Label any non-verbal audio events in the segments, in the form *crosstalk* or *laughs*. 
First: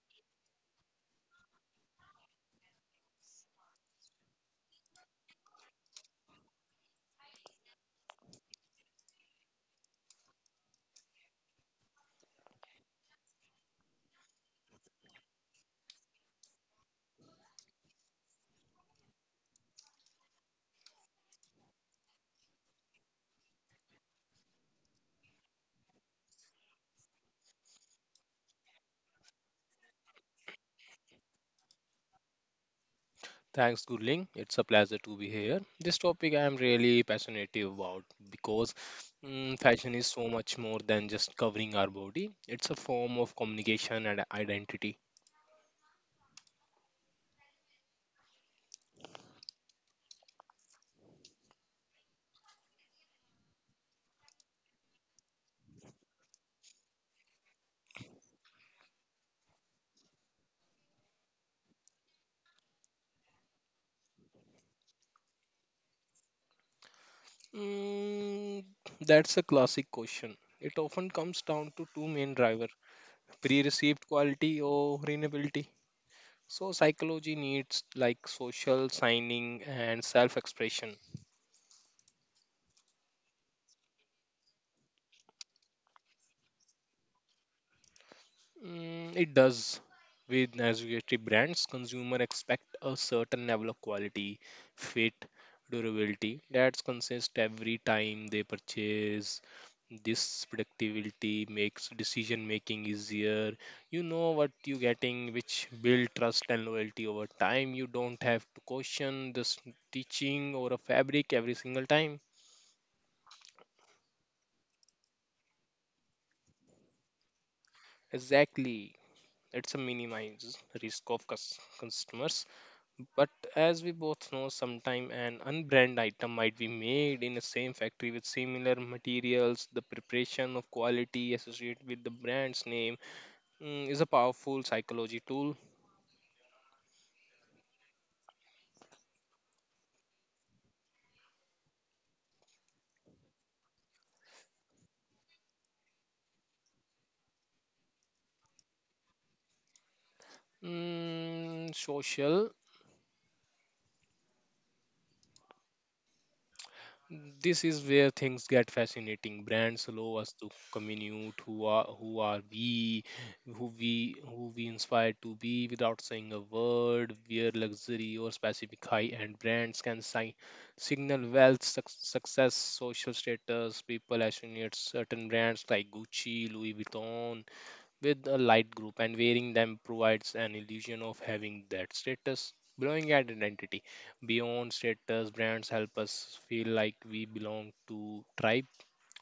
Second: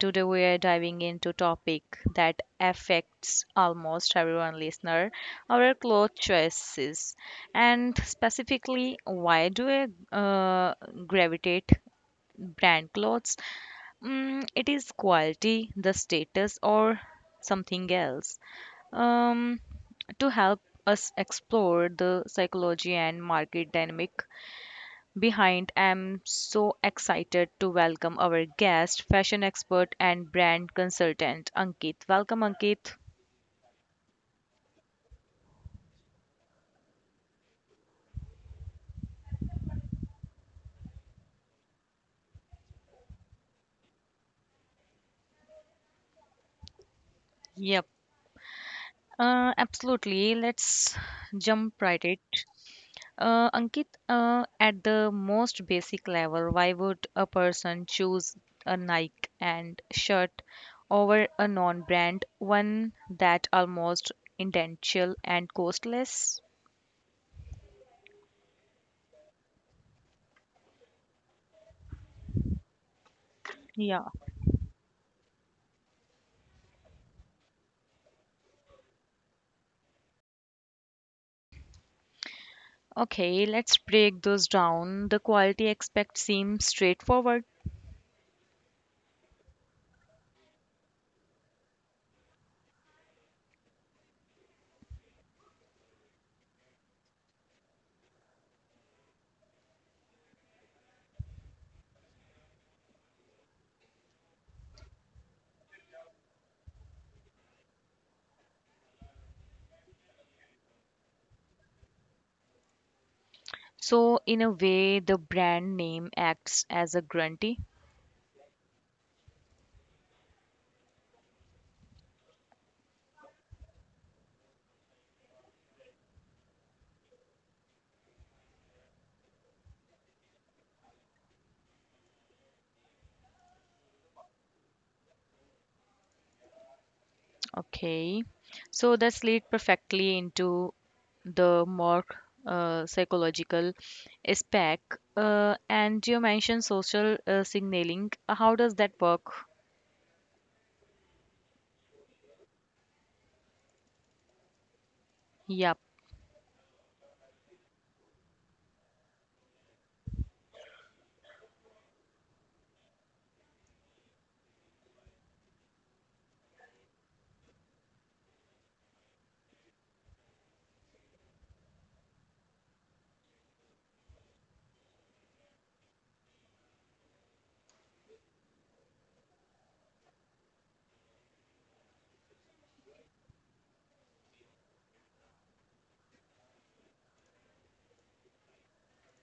today we are diving into topic that affects almost everyone listener, our clothes choices, and specifically why do I gravitate brand clothes? Mm, it is quality, the status, or something else. Um, to help us explore the psychology and market dynamic, behind, I'm so excited to welcome our guest, fashion expert and brand consultant, Ankit. Welcome, Ankit. Thanks, Gurling. It's a pleasure to be here. This topic I am really passionate about because fashion is so much more than just covering our body. It's a form of communication and identity. Yep. Absolutely. Let's jump right it. Ankit, at the most basic level, why would a person choose a Nike and shirt over a non-brand one that almost identical and costless? Mm, that's a classic question. It often comes down to two main driver: pre-received Yeah. quality or renewability. So psychology needs like social signing and self-expression. Okay, let's break those down. The quality aspect seems straightforward. It does. With Nasugachi brands, consumer expect a certain level of quality, fit, durability that's consistent every time they purchase. This predictability makes decision making easier. You know what you're getting, which build trust and loyalty over time. You don't have to question the stitching or a fabric every single time. So, in a way, the brand name acts as a guarantee. Exactly. It's a minimize risk of customers. But as we both know, sometime an unbranded item might be made in the same factory with similar materials. The preparation of quality associated with the brand's name, is a powerful psychology tool. Okay. So, that's lead perfectly into the more psychological aspect. And you mentioned social signaling. How does that work? Mm, social. Yep. This is where things get fascinating. Brands allow us to communicate who are we, who we inspire to be without saying a word. Where luxury or specific high-end brands can signal wealth, success, social status. People associate certain brands like Gucci, Louis Vuitton, with a light group, and wearing them provides an illusion of having that status, belonging and identity. Beyond status, brands help us feel like we belong to tribe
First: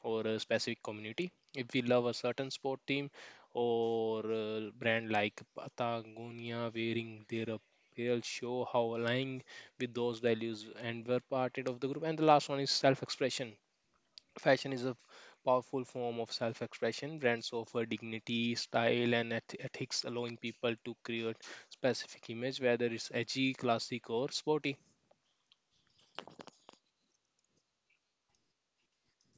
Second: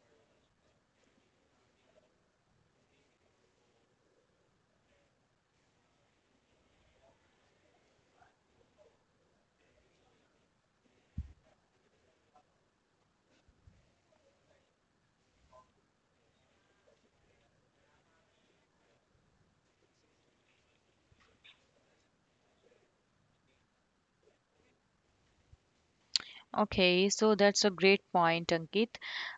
or a specific community. If we love a certain sport team or a brand like Patagonia, wearing their apparel show how aligning with those values and were part of the group. And the last one is self-expression. Fashion is a powerful form of self expression. Brands offer dignity, style, and ethics, allowing people to create specific image, whether it's edgy, classic, or sporty. Okay, so that's a great point, Ankit.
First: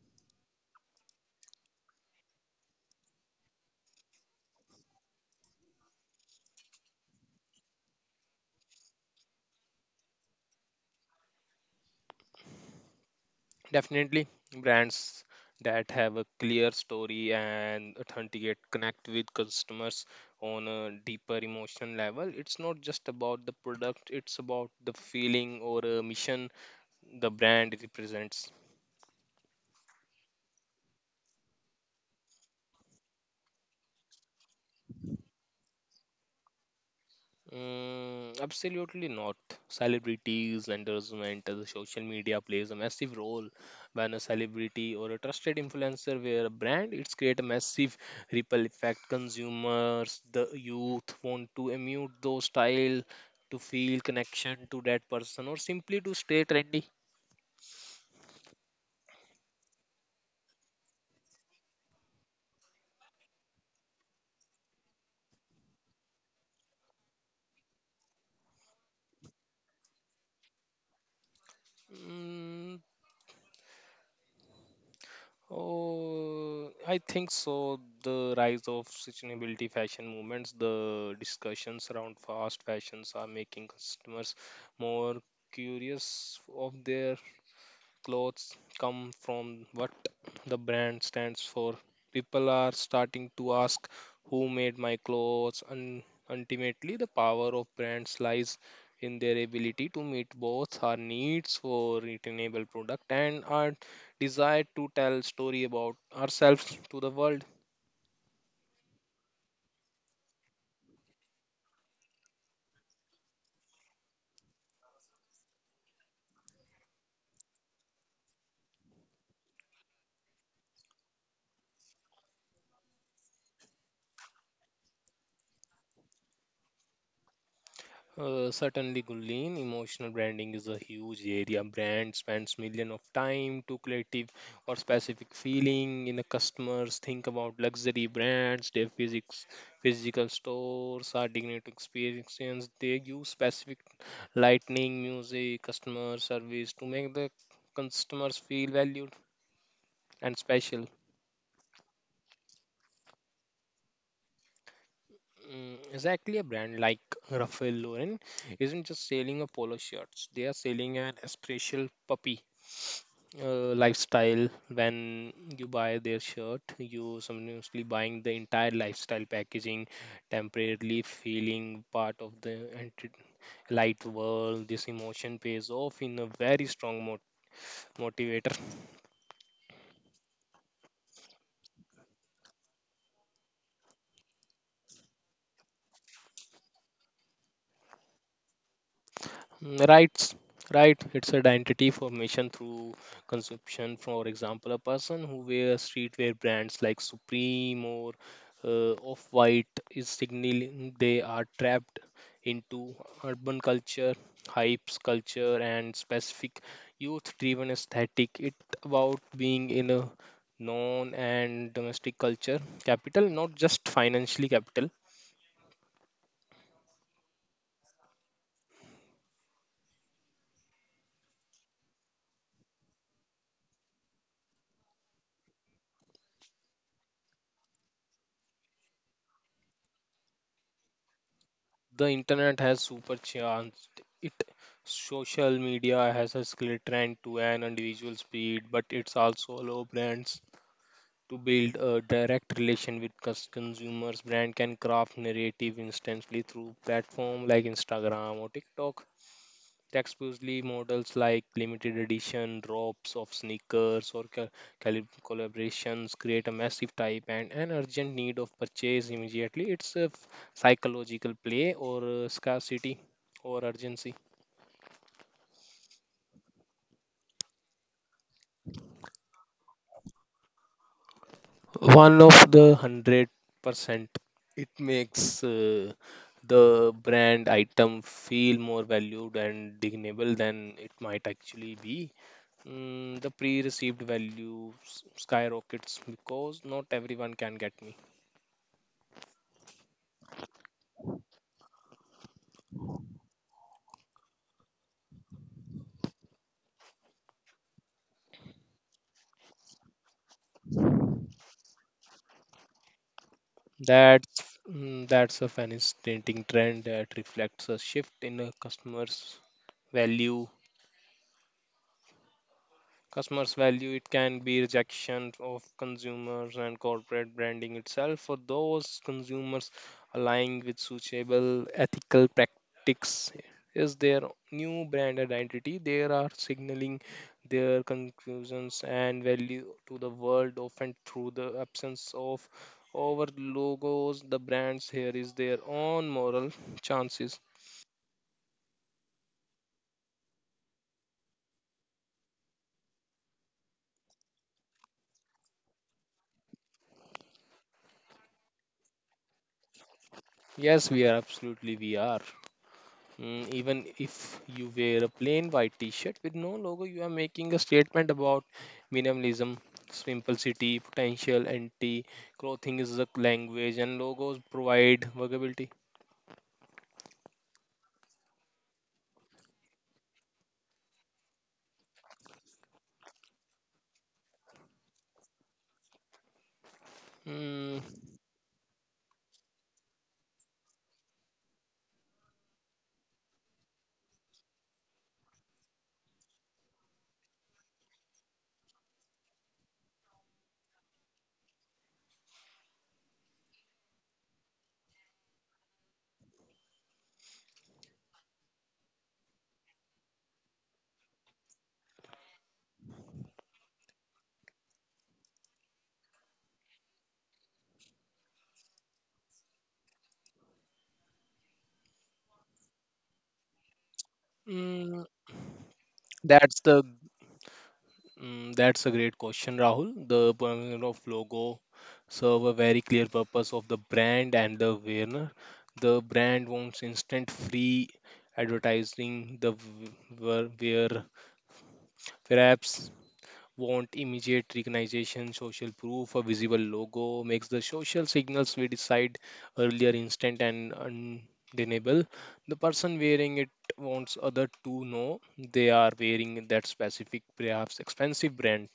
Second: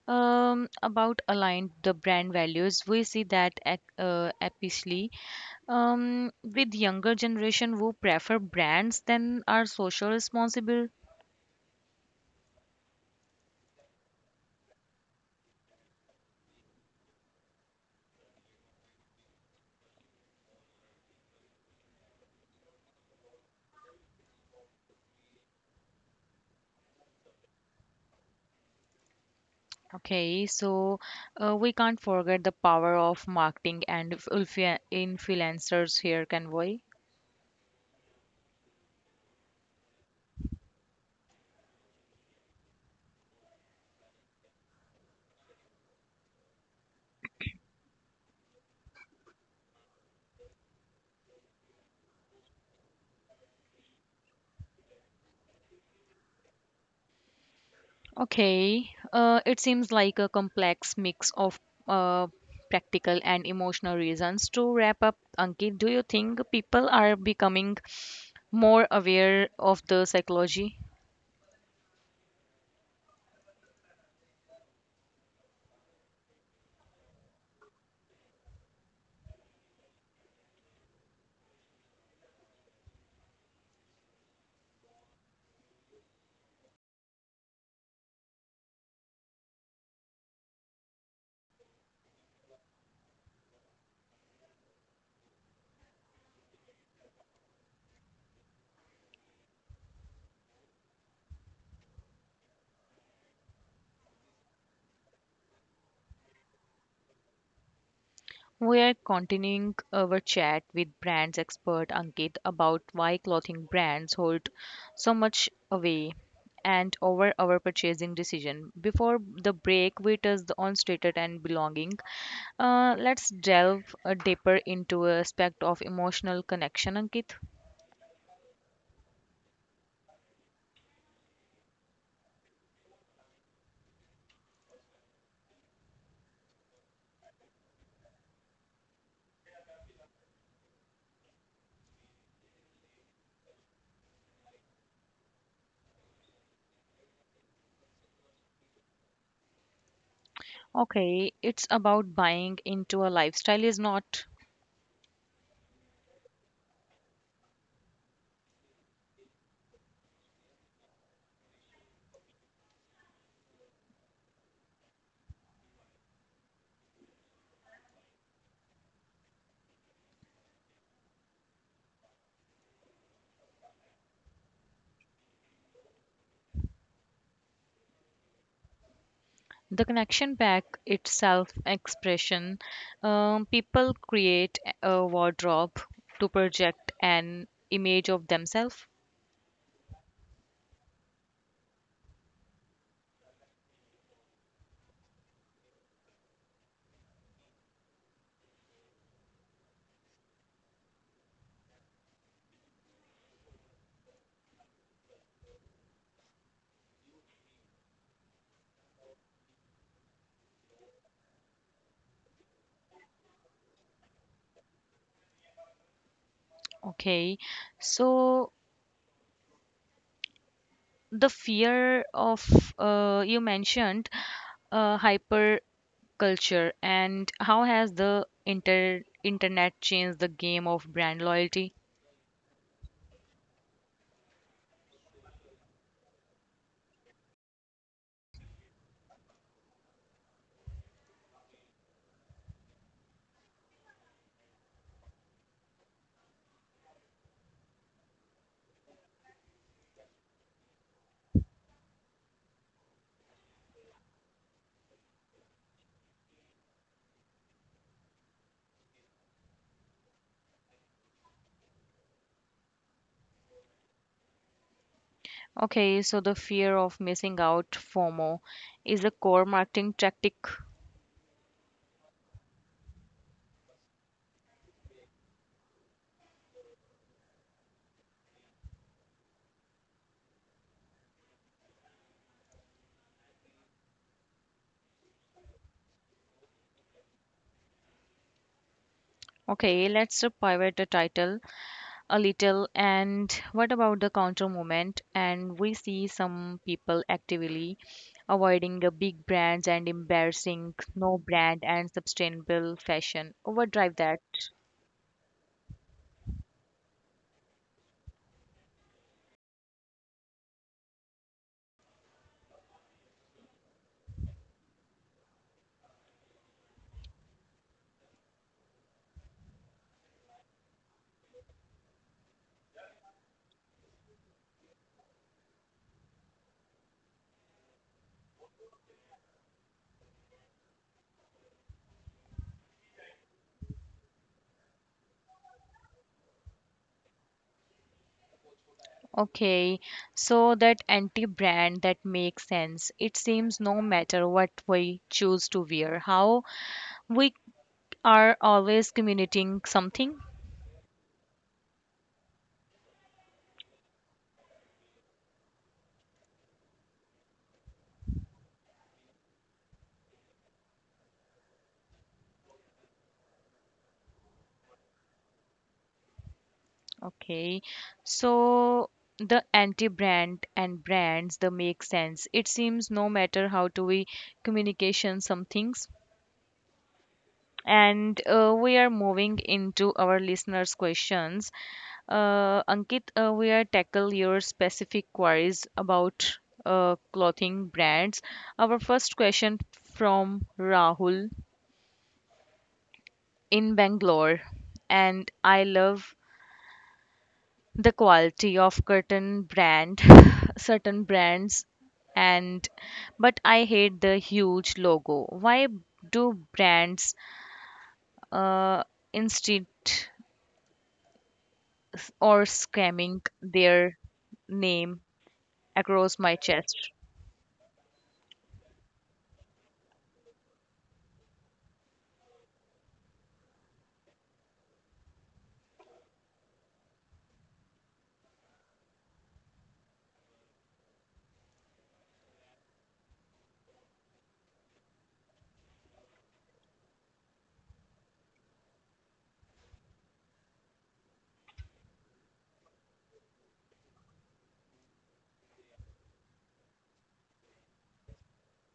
About aligned the brand values, we see that apically with younger generation who prefer brands than are social responsible. Definitely, brands that have a clear story and authenticate connect with customers on a deeper emotional level. It's not just about the product, it's about the feeling or a mission the brand represents. Okay, so we can't forget the power of marketing and influencers here, can we? Mm, absolutely not. Celebrities, endorsement, as social media plays a massive role. When a celebrity or a trusted influencer wear a brand, it's create a massive ripple effect. Consumers, the youth want to emulate those style to feel connection to that person or simply to stay trendy. Okay, it seems like a complex mix of uh, practical and emotional reasons. To wrap up, Ankit, do you think people are becoming more aware of the psychology? Mm, oh, I think so. The rise of sustainability fashion movements, the discussions around fast fashions are making customers more curious of their clothes come from, what the brand stands for. People are starting to ask who made my clothes, and ultimately, the power of brands lies in their ability to meet both our needs for returnable product and our desire to tell story about ourselves to the world. We are continuing our chat with brands expert Ankit about why clothing brands hold so much away and over our purchasing decision. Before the break, we touched on status and belonging. Let's delve deeper into a aspect of emotional connection, Ankit. Certainly, Gulen, emotional branding is a huge area. Brand spends millions of time to creative or specific feeling in the customers. Think about luxury brands, their physical stores, are dignity experience. They use specific lighting, music, customer service to make the customers feel valued and special. Okay, it's about buying into a lifestyle, is not? Mm, exactly. A brand like Ralph Lauren isn't just selling a polo shirts; they are selling an special puppy lifestyle. When you buy their shirt you simultaneously buying the entire lifestyle packaging, temporarily feeling part of the light world. This emotion pays off in a very strong motivator. The connection back it's self expression, people create a wardrobe to project an image of themselves. Mm, right. It's identity formation through consumption. For example, a person who wears streetwear brands like Supreme or Off-White is signaling they are trapped into urban culture, hypes culture, and specific youth-driven aesthetic. It about being in a known and domestic culture capital, not just financially capital. Okay, so the fear of, you mentioned, hyper culture, and how has the internet changed the game of brand loyalty? The internet has supercharged it. Social media has a skill trend to an individual speed, but it's also allow brands to build a direct relation with consumers. Brand can craft narrative instantly through platform like Instagram or TikTok. Exclusively models like limited edition drops of sneakers or collaborations create a massive type and an urgent need of purchase immediately. It's a psychological play or scarcity or urgency. Okay, so the fear of missing out, fomo, is a core marketing tactic. One of the 100%. It makes the brand item feel more valued and dignable than it might actually be. The pre-received value skyrockets because not everyone can get me. Okay, let's pivot the title a little. And what about the counter movement? And we see some people actively avoiding the big brands and embarrassing no brand and sustainable fashion overdrive that. That's a fascinating trend that reflects a shift in a customer's value. Customers value it can be rejection of consumers and corporate branding itself. For those consumers aligning with suitable ethical practices is their new brand identity. They are signaling their conclusions and value to the world often through the absence of over logos. The brands here is their own moral chances. Okay, so that anti brand, that makes sense. It seems no matter what we choose to wear, how we are always communicating something. Yes, we are, absolutely we are. Even if you wear a plain white t-shirt with no logo, you are making a statement about minimalism, simplicity, potential, anti. Clothing is the language, and logos provide workability. Okay, so the anti-brand and brands, they make sense. It seems no matter how to we communication some things. Mm, And we are moving into our listeners' questions. Ankit, we are tackle your specific queries about clothing brands. Our first question from Rahul in Bangalore, and I love the quality of curtain brand *sighs* *laughs* certain brands and but I hate the huge logo, why do brands uh, instead or scamming their name mm, across my that's the chest? That's a great question, Rahul. The point of logo serve a very clear purpose of the brand and the wearer. The brand wants instant free advertising. The wearer perhaps want immediate recognition, social proof. A visible logo makes the social signals we decide earlier instant and undeniable. The person wearing it wants other to know they are wearing that specific, perhaps expensive brand.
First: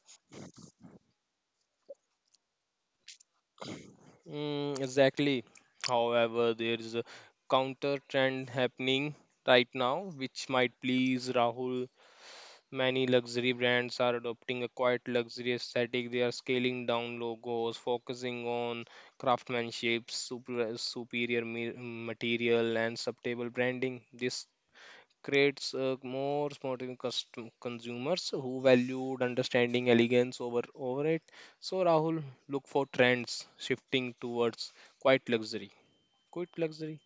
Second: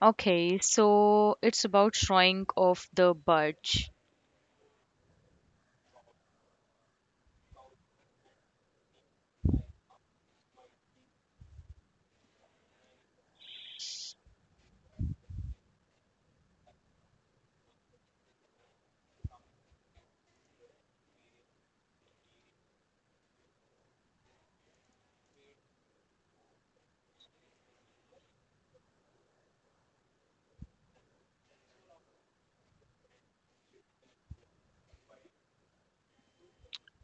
Okay, so it's about showing off the budge. Mm, exactly. However, there is a counter trend happening right now, which might please Rahul. Many luxury brands are adopting a quite luxury aesthetic. They are scaling down logos, focusing on craftsmanship, superior material, and subtable branding. This creates more modern custom consumers who valued understanding elegance over over it. So Rahul, look for trends shifting towards quite luxury. Quite luxury.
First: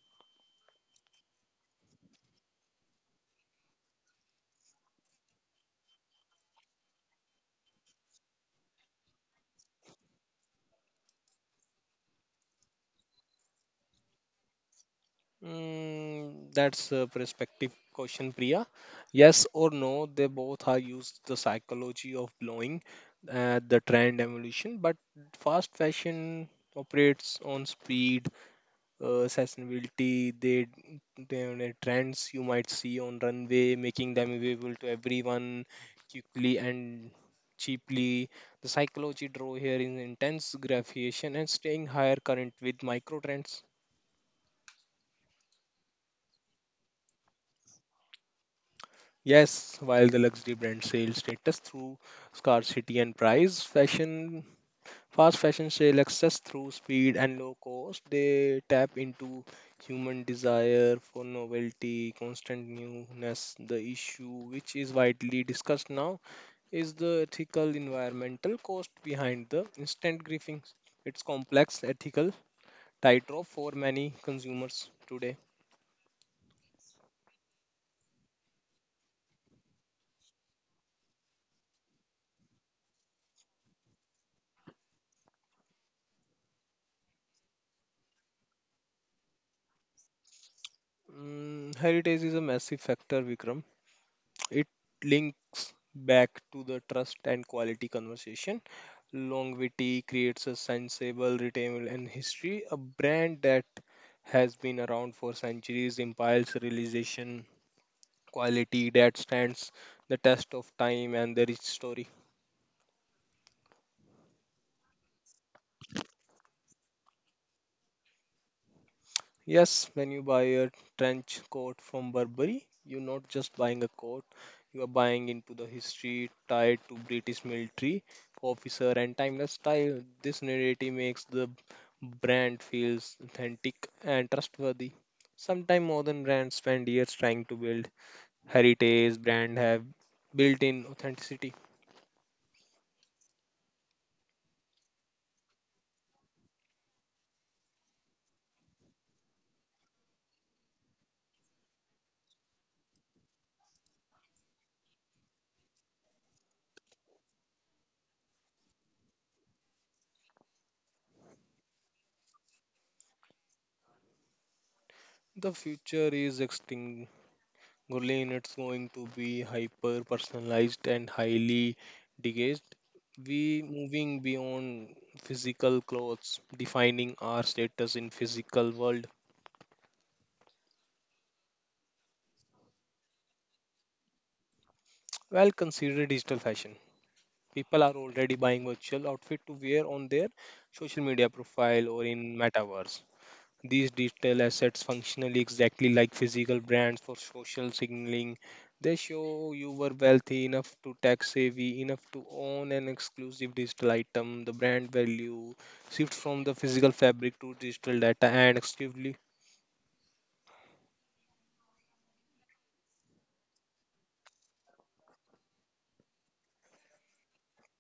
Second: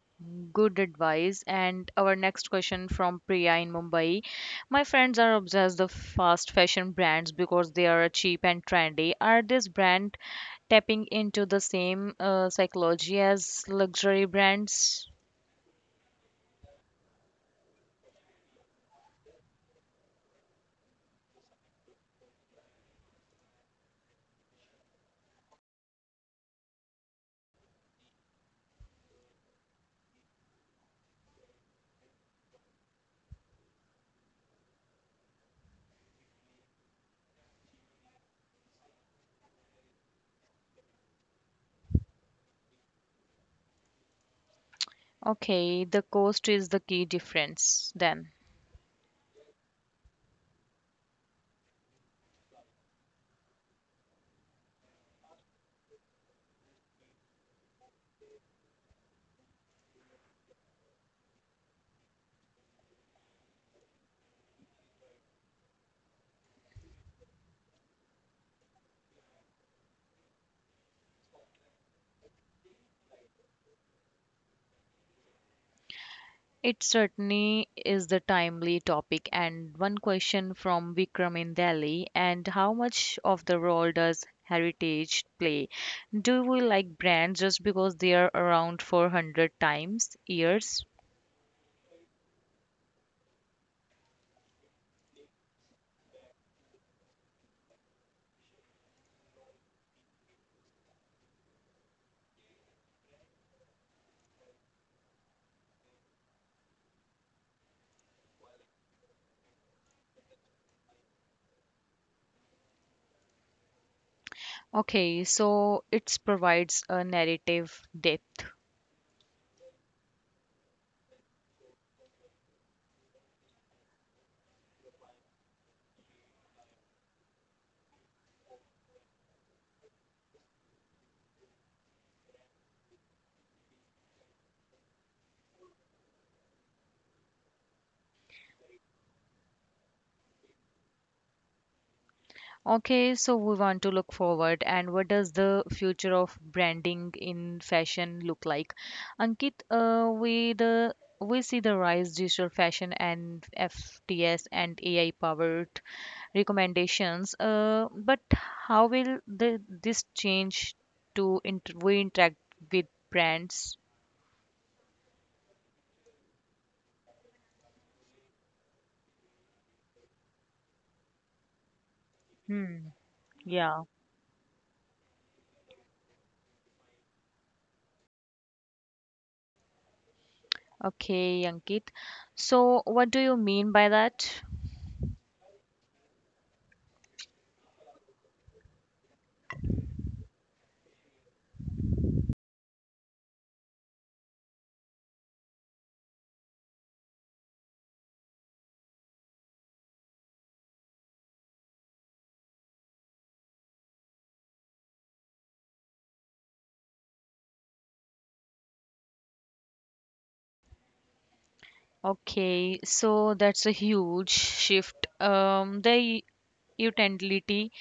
Good advice. And our next question from Priya in Mumbai. My friends are obsessed with fast fashion brands because they are cheap and trendy. Are these brands tapping into the same psychology as luxury brands? That's a perspective question, Priya. Yes or no, they both are used the psychology of blowing the trend evolution, but fast fashion operates on speed, sustainability. They trends you might see on runway, making them available to everyone quickly and cheaply. The psychology draw here is intense gratification and staying higher current with micro trends. Okay, the cost is the key difference then. Yes, while the luxury brand sales status through scarcity and price, fashion fast fashion sale access through speed and low cost. They tap into human desire for novelty, constant newness. The issue, which is widely discussed now, is the ethical environmental cost behind the instant griefing. It's complex ethical tightrope for many consumers today. It certainly is the timely topic, and one question from Vikram in Delhi, and how much of the role does heritage play? Do we like brands just because they are around 400 times years? Heritage is a massive factor, Vikram. It links back to the trust and quality conversation. Longevity creates a sensible, retainable, and history. A brand that has been around for centuries impiles realization quality that stands the test of time and the rich story. Okay, so it provides a narrative depth. Yes, when you buy a trench coat from Burberry, you're not just buying a coat, you are buying into the history tied to British military officer and timeless style. This narrative makes the brand feels authentic and trustworthy. Sometimes modern brands spend years trying to build heritage brand have built-in authenticity. Okay, so we want to look forward, and what does the future of branding in fashion look like? Ankit, uh, we see the rise digital fashion and FTS and AI powered recommendations. But how will the this change to inter we interact with brands? The future is extinct, Gurleen. It's going to be hyper personalized and highly engaged. Hmm, We yeah. moving beyond physical clothes, defining our status in physical world. Okay, Ankit. So what do you mean by that? Well, consider digital fashion. People are already buying virtual outfit to wear on their social media profile or in metaverse. These digital assets functionally exactly like physical brands for social signaling. They show you were wealthy enough to tax savvy enough to own an exclusive digital item. The brand value shifts from the physical fabric to digital data and exclusively. Okay, so that's a huge shift. The utility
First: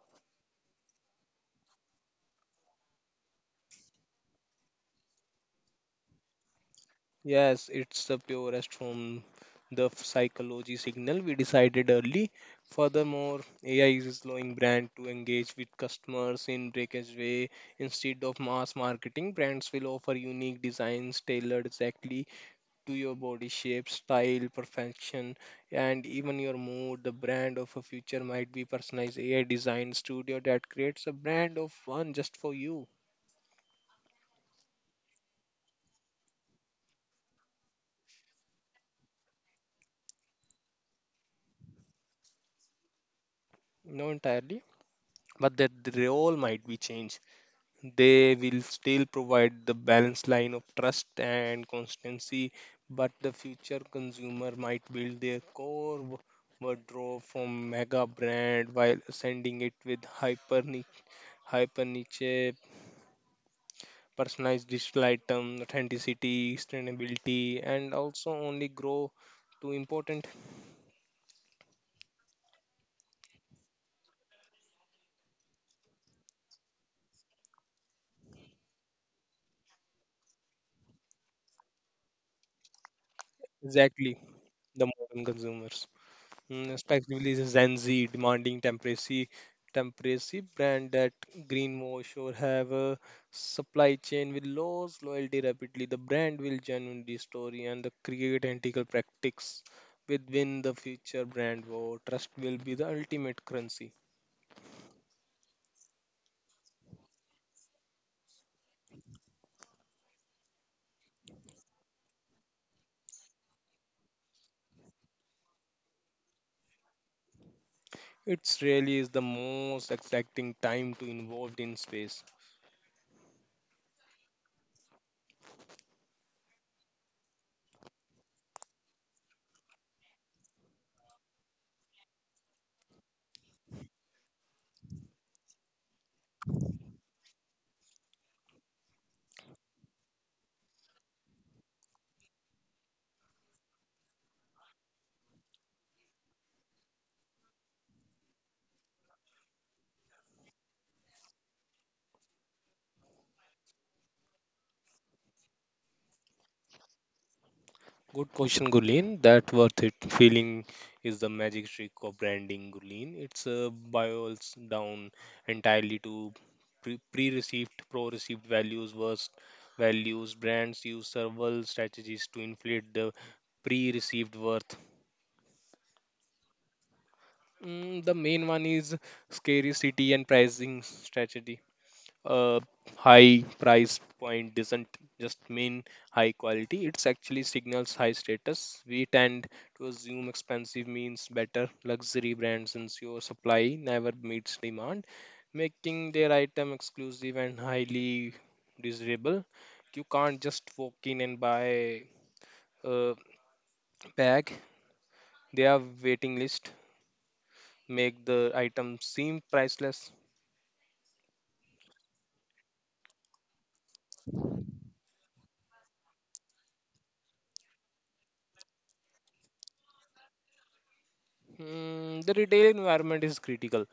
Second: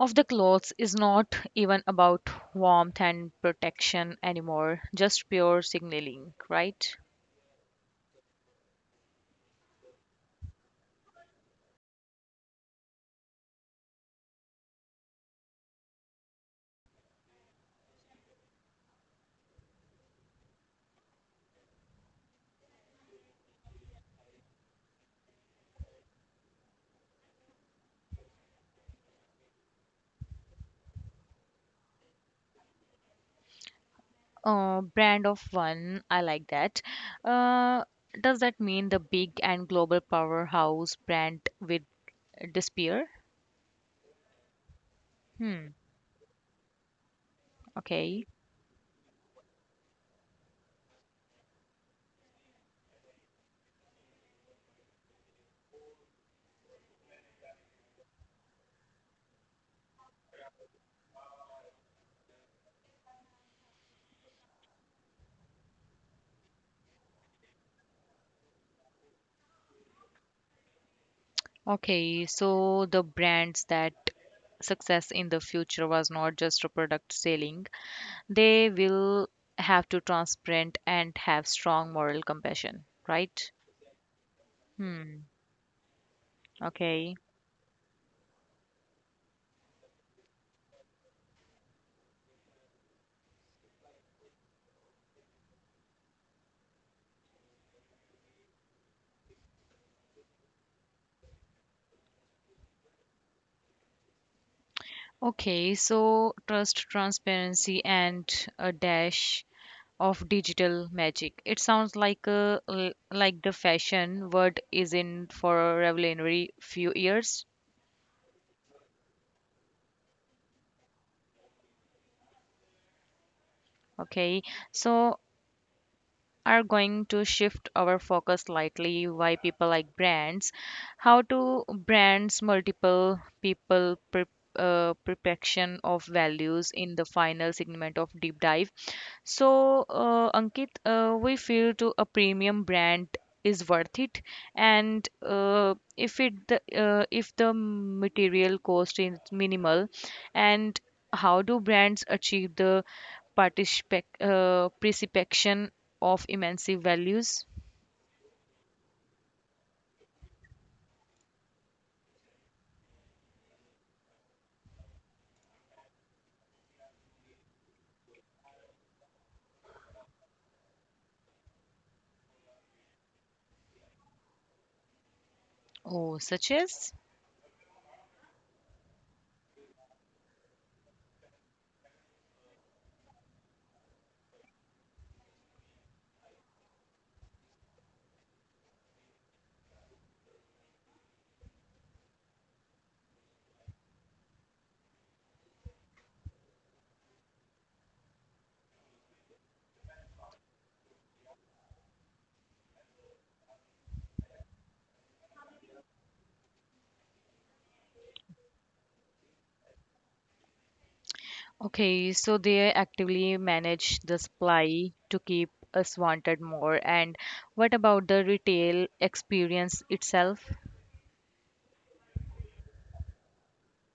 of the clothes is not even about warmth and protection anymore, just pure signaling, right? Yes, it's the purest form, the psychology signal we decided early. Furthermore, AI is allowing brand to engage with customers in breakage way. Instead of mass marketing, brands will offer unique designs tailored exactly to your body shape, style, perfection, and even your mood. The brand of a future might be personalized AI design studio that creates a brand of one just for you. Brand of one, I like that. Uh, does that mean the big and global powerhouse brand with disappear? No, entirely, but Hmm, that the role might be changed. okay. They will still provide the balanced line of trust and constancy, but the future consumer might build their core wardrobe from mega brand while sending it with hyper niche personalized digital item authenticity sustainability and also only grow to important. Okay, so the brands that success in the future was not just a product selling, they will have to transparent and have strong moral compassion, right? Exactly, the modern Hmm, consumers. Okay. Respectively the Gen Z demanding temporary brand that Green Mosh or have a supply chain with lows loyalty rapidly. The brand will genuinely story and the create ethical practice within the future brand war. Trust will be the ultimate currency. Okay, so trust, transparency, and a dash of digital magic, it sounds like a like the fashion word is in for revolutionary few years. It's really is the most exciting time to involved in space. Okay, so are going to shift our focus slightly. Why people like brands, how to brands multiple people perfection of values in the final segment of deep dive. So, Ankit, we feel to a premium brand is worth it, and if the material cost is minimal, and how do brands achieve the participation precipitation of immense values? Good question, Gulin. That worth it feeling is the magic trick of branding, Gulin. It's boils down entirely to pro-received values versus values. Brands use several strategies to inflate the pre-received worth. Oh, such as. The main one is scarcity and pricing strategy. A high price point doesn't just mean high quality. It's actually signals high status. We tend to assume expensive means better. Luxury brands ensure supply never meets demand, making their item exclusive and highly desirable. You can't just walk in and buy a bag. They have waiting list, make the item seem priceless. Okay, so they actively manage the supply to keep us wanted more. And what about the retail experience itself? Mm, the retail environment is critical.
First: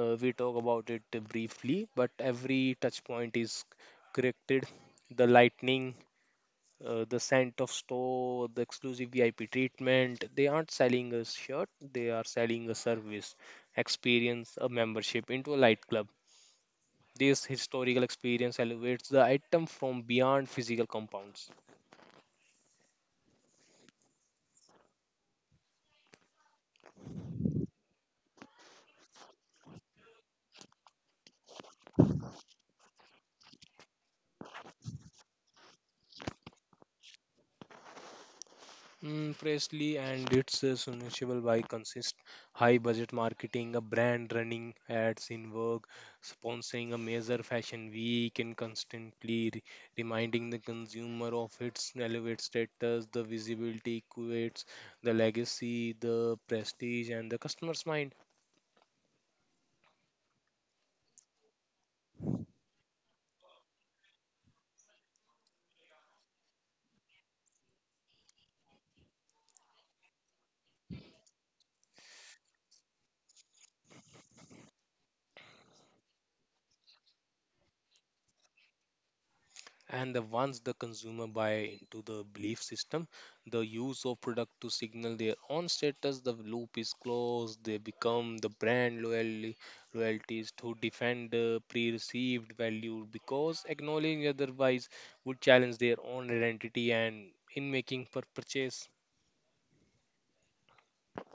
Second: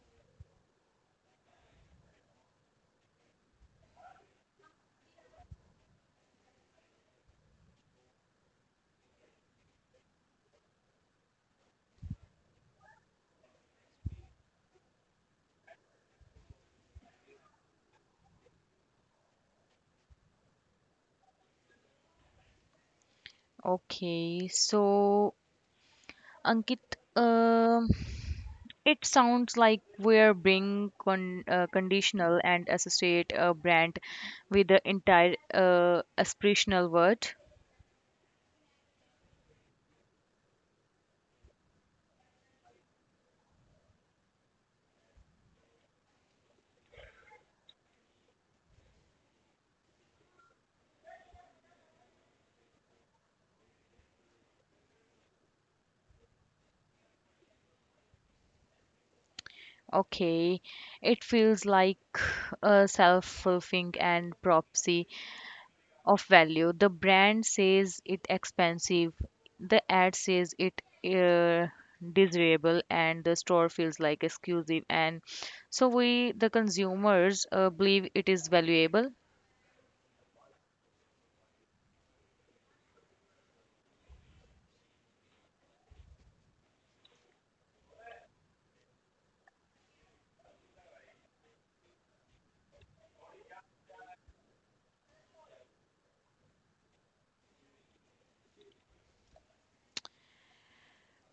We talk about it briefly, but every touch point is corrected. The lightning, the scent of store, the exclusive VIP treatment. They aren't selling a shirt, they are selling a service, experience, a membership into a light club. This historical experience elevates the item from beyond physical compounds. Okay, so Ankit, um, it sounds like we're being conditional and associate a brand with the entire aspirational word. Mm, Presley and it's soluble by consist high budget marketing, a brand running ads in work, sponsoring a major fashion week, and constantly reminding the consumer of its elevated status, the visibility equates, the legacy, the prestige, and the customer's mind. Okay, it feels like a self-fulfilling and prophecy of value. The brand says it expensive, the ad says it uh, desirable, and the store feels like exclusive, and so we the consumers believe it is valuable. And the once the consumer buy into the belief system, the use of product to signal their own status, the loop is closed. They become the brand loyalty, loyalties to defend the pre-received value, because acknowledging otherwise would challenge their own identity and in making per purchase.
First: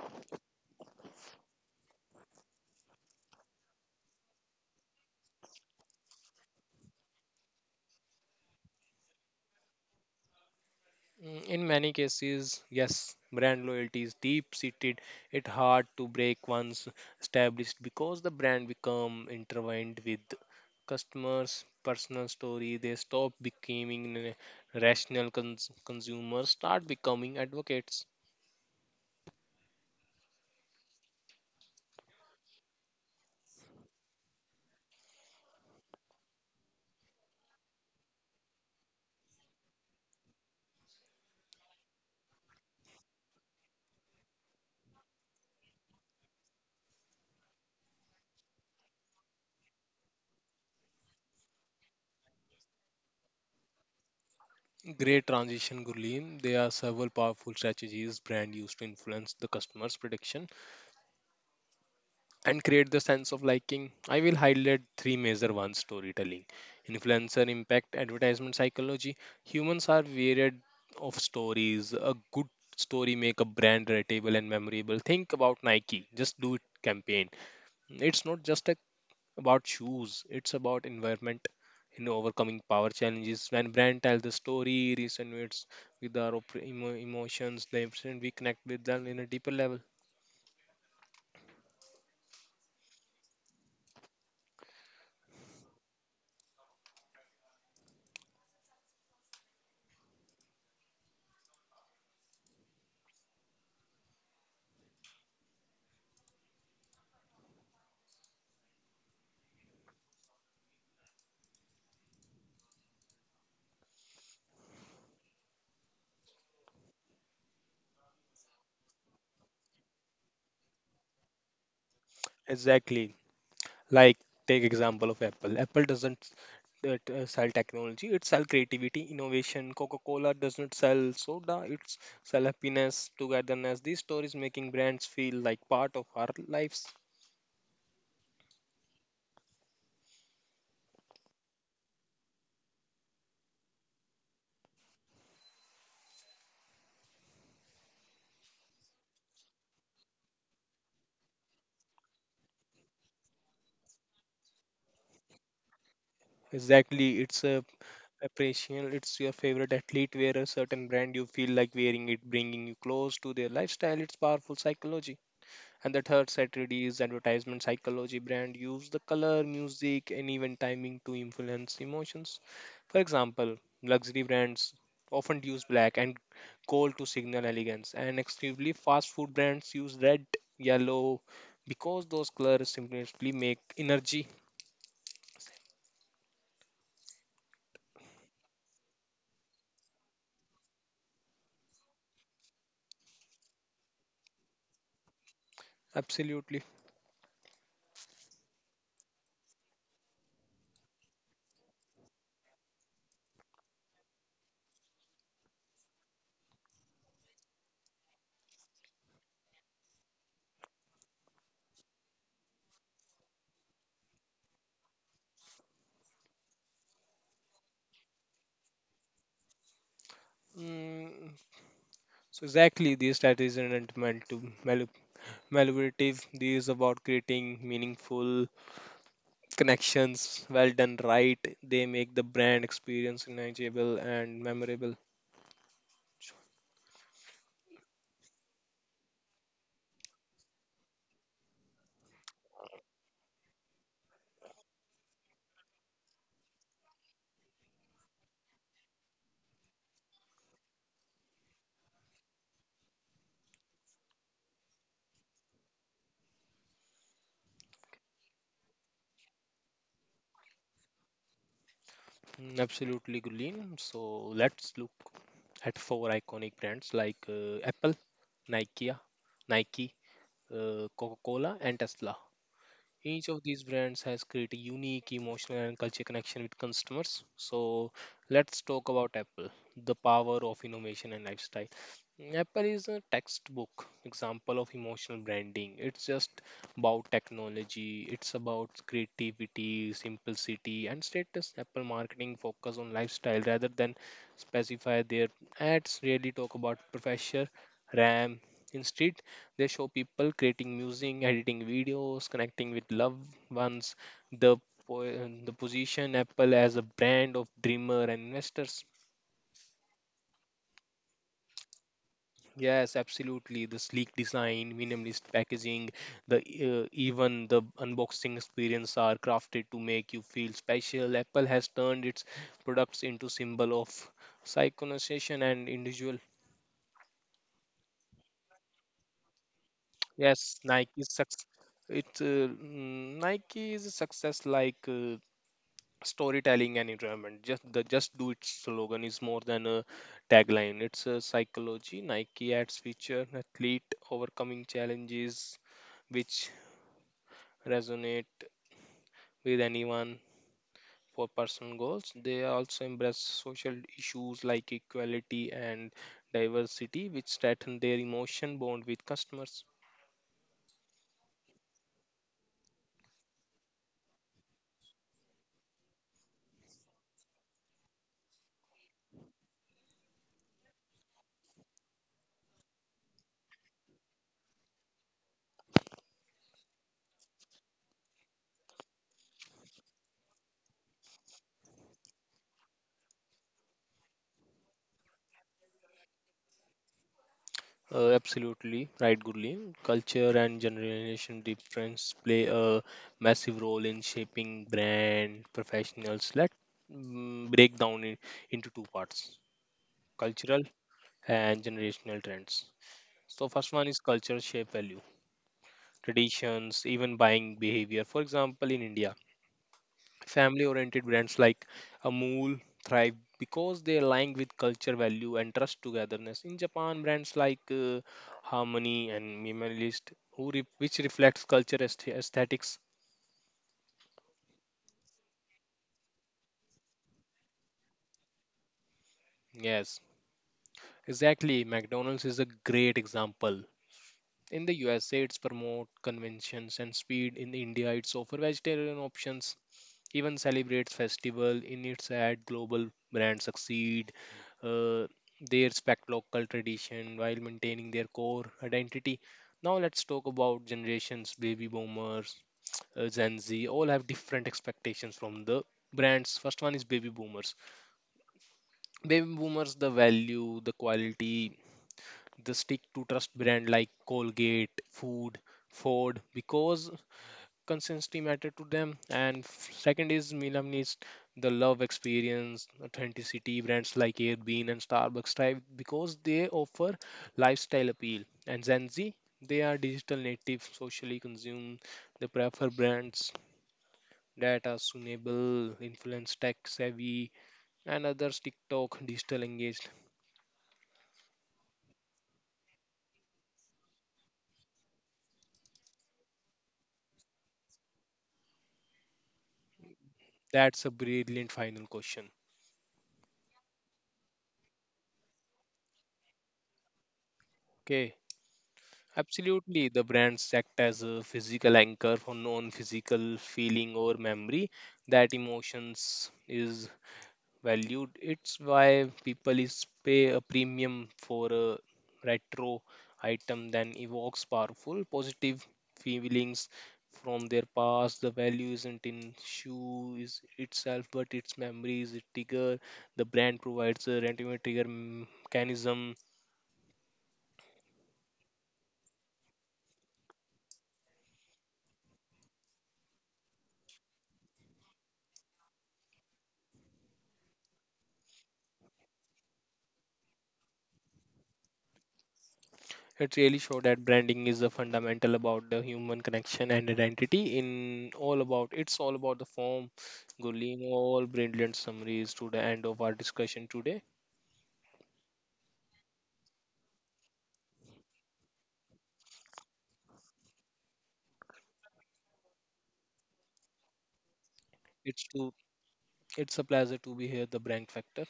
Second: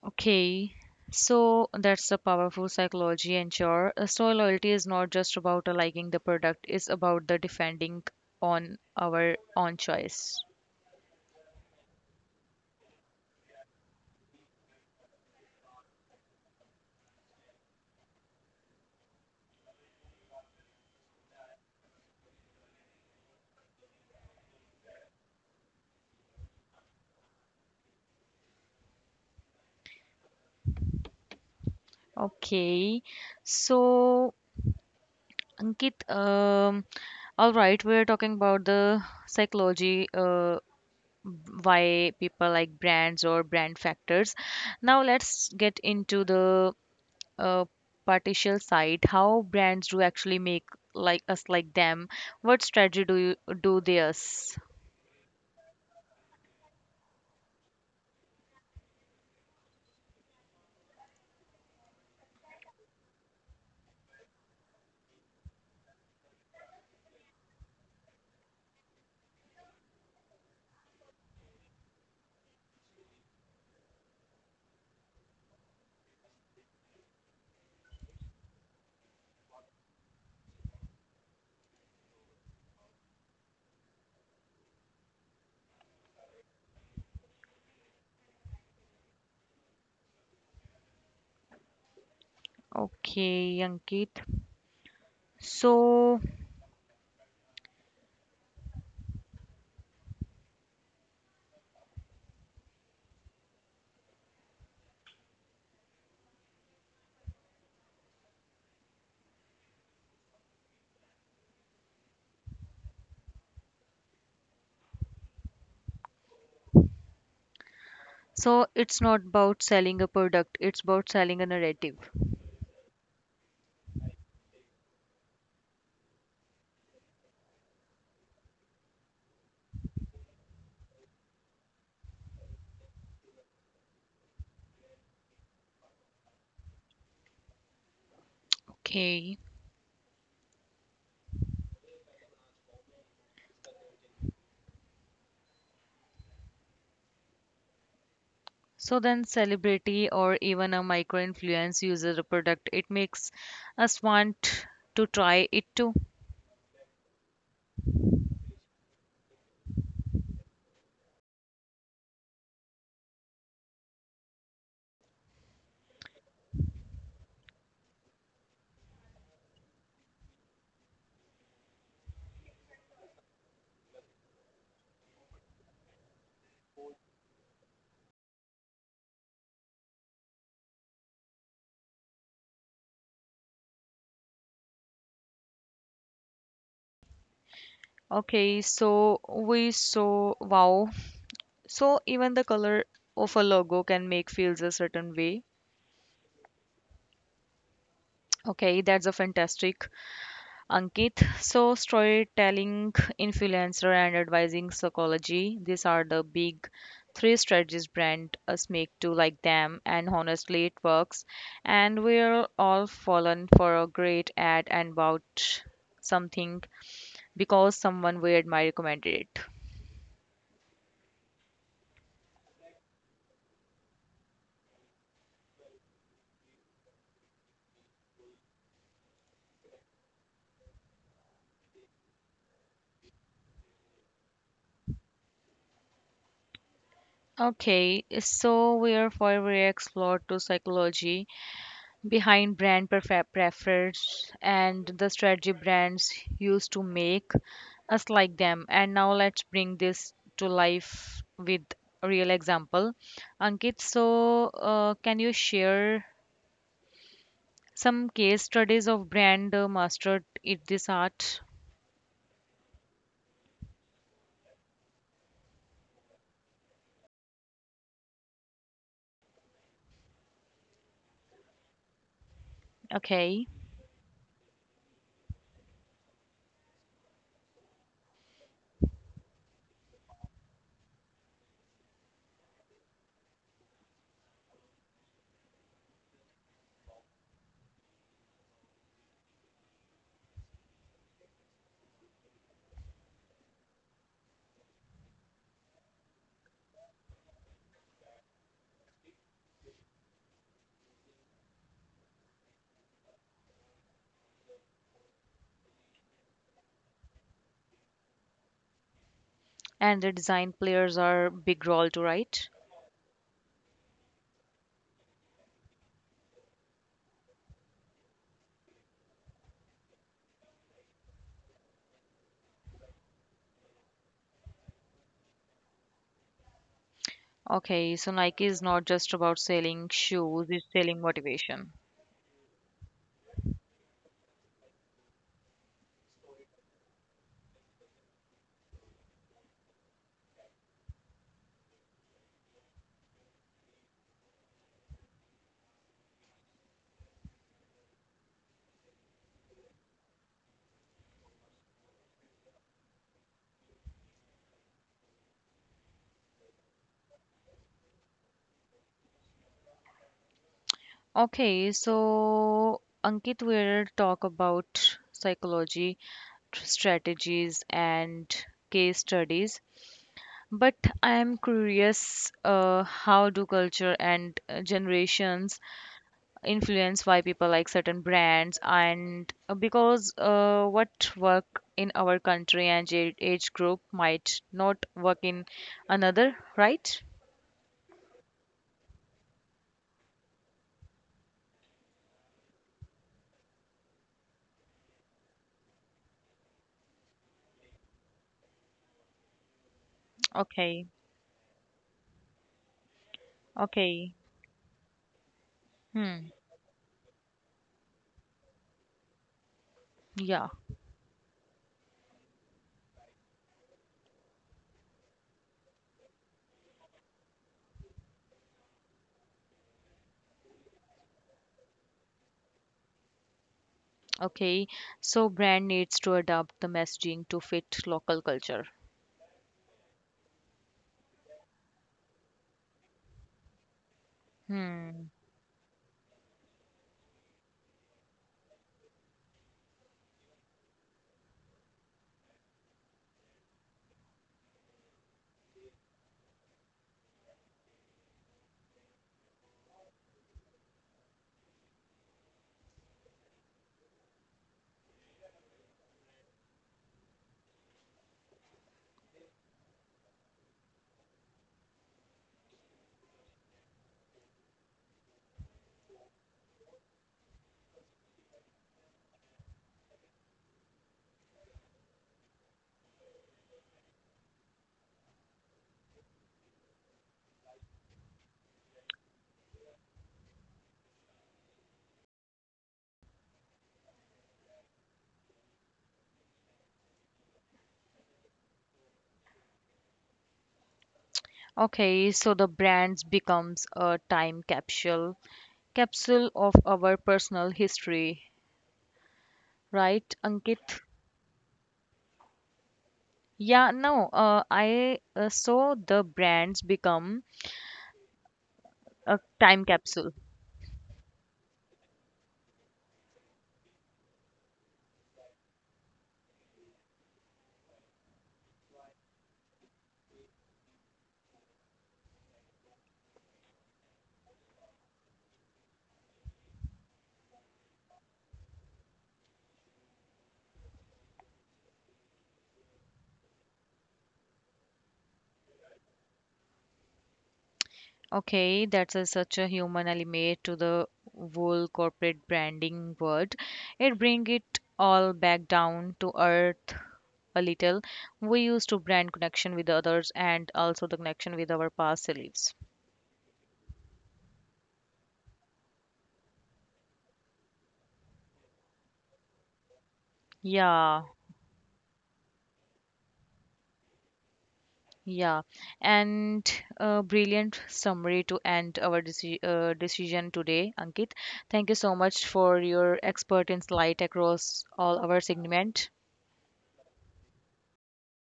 Okay, so that's the powerful psychology, and sure, so loyalty is not just about liking the product, it's about the defending on our own choice. Mm, in many cases, yes, brand loyalty is deep seated. It's hard to break once established because the brand become intertwined with customers' personal story. They stop becoming rational consumers, start becoming advocates. Okay, so Ankit, all right, we're talking about the psychology, why people like brands or brand factors. Now let's get into the uh, partial side, how brands do actually make like us like them. What strategy do you do they us? Great transition, Gurleen. There are several powerful strategies brand used to influence the customer's prediction and create the sense of liking. I will highlight three major ones: storytelling, influencer impact, advertisement psychology. Humans are varied of stories. A good story make a brand relatable and memorable. Think about Nike, just do it campaign. It's not just about shoes, it's about environment. You know, overcoming power challenges. When brand tells the story resonates with our emotions, they we connect with them in a deeper level. Okay, Ankit. So, so, it's not about selling a product, it's about selling a narrative. Exactly. Like take example of Apple. Apple doesn't sell technology; it sell creativity, innovation. Coca-Cola does not sell soda; it's sell happiness, togetherness. These stories making brands feel like part of our lives. Okay. So then celebrity or even a micro influence uses a product. It makes us want to try it too. Exactly, it's a appreciation. It's your favorite athlete wear a certain brand. You feel like wearing it, bringing you close to their lifestyle. It's powerful psychology. And the third strategy is advertisement psychology. Brand use the color, music, and even timing to influence emotions. For example, luxury brands often use black and gold to signal elegance, and extremely fast food brands use red, yellow, because those colors simply make energy. Okay, so we so wow. So even the color of a logo can make feels a certain way. Absolutely. Okay, that's a fantastic. Ankit. So, storytelling, influencer, and advising psychology, these are the big three strategies brand us make to like them, and honestly, it works. And we're all fallen for a great ad and bought something because someone we admire recommended it. Mm, so exactly, these strategies aren't meant to manipulative. These about creating meaningful connections. Well done right, they make the brand experience enjoyable and memorable. Okay, so we're forever explored to psychology behind brand preference and the strategy brands used to make us like them. And now let's bring this to life with a real example. Ankit, so can you share some case studies of brand mastered in this art? Mm, absolutely, Gulin. So let's look at four iconic brands like Apple, nike nike, Coca-Cola, and Tesla. Each of Okay, these brands has created unique emotional and culture connection with customers. So let's talk about Apple, the power of innovation and lifestyle. Apple is a textbook example of emotional branding. It's just about technology, it's about creativity, simplicity, and status. Apple marketing focus on lifestyle rather than specify. Their ads really talk about professor RAM instead. They show people creating music, editing videos, connecting with loved ones. The the position Apple as a brand of dreamer and investors. and the design players are big role to right. Yes, absolutely. The sleek design, minimalist packaging, the even the unboxing experience are crafted to make you feel special. Apple has turned its products into symbol of synchronization and individual. Okay, so Nike is not just about selling shoes, Yes, it's selling Nike's success. motivation. Nike's success like. Storytelling and enjoyment, just the just do it slogan is more than a tagline. It's a psychology. Nike ads feature athlete overcoming challenges, which resonate with anyone for personal goals. They also embrace social issues like equality and diversity, which strengthen their emotion bond with customers. Okay, so Ankit will talk about psychology, strategies, and case studies. But I am curious, how do culture and generations influence why people like certain brands? And because what work in our country and age group might not work in another, right? Absolutely right, Gurleen. Culture and generation difference play a massive role in shaping brand professionals. Let break down into two parts: cultural Okay, and generational trends. So, first one is okay. culture shape value, Hmm. traditions, even buying behavior. For example, in India, Yeah. family oriented brands like Amul thrive because they align with culture value and trust togetherness. In Japan, brands like Harmony and Minimalist, which reflects culture aesthetics. Okay, so brand needs to adapt the messaging to fit local culture. Yes, exactly. McDonald's is a great example. In the Hmm. USA, it's promote conventions and speed. In India, it's offer vegetarian options, even celebrates festival in its ad. Global brands succeed, uh, they respect local tradition while maintaining their core identity. Now let's talk about generations. Baby boomers, gen z, all have different expectations from the brands. First one is baby boomers. Baby boomers the value the quality, the stick to trust brand like Colgate, Food, Ford, because consistency matter to them. And second is milam needs, the love experience, authenticity. Brands like Airbnb and Starbucks thrive because they offer lifestyle appeal. And gen z, they are digital native, socially consumed. They prefer brands that are sustainable, influence tech savvy, and others TikTok digital engaged. Okay, so the brands becomes a time capsule, capsule of our personal history, right, Ankit? That's a brilliant final question. Yeah, no, I so the brands become Okay. a time Absolutely, the capsule. brands act as a physical anchor for non-physical feeling or memory. That emotions is valued. It's why people is pay a premium for a retro item that evokes powerful positive feelings from their past. The value isn't in shoes itself, but its memories, it trigger. The brand provides a random trigger mechanism. Okay, that's a, such a human element to the whole corporate branding world. It bring it all back down to earth a little. We used to brand connection with others and also the connection with our past selves. It really showed that branding is a fundamental about the human connection and identity. In all about it's all about the form, Gurleen. Yeah, All brilliant summaries to the end of our discussion today. yeah. And a brilliant summary to end our decision today, Ankit. Thank you so much for your expert insight across all our It's to segment. it's a pleasure to be here. The brand factor.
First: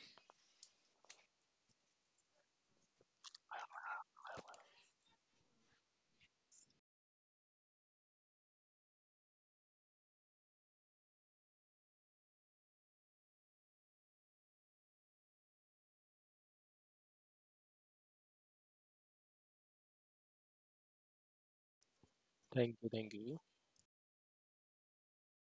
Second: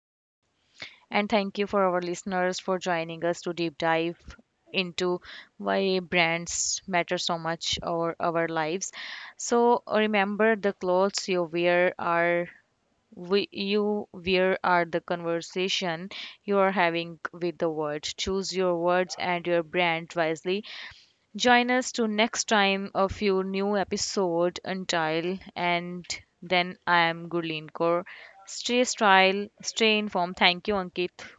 And thank you for our listeners for joining us to deep dive into why brands matter so much or our lives. So remember the clothes you wear are you wear are the conversation you are having with the world. Choose your words and your brand wisely. Join us to next Thank you. time a Thank you. few new episode until and then I am Gurleen Kaur. Stay style, stay informed. Thank you, Ankit.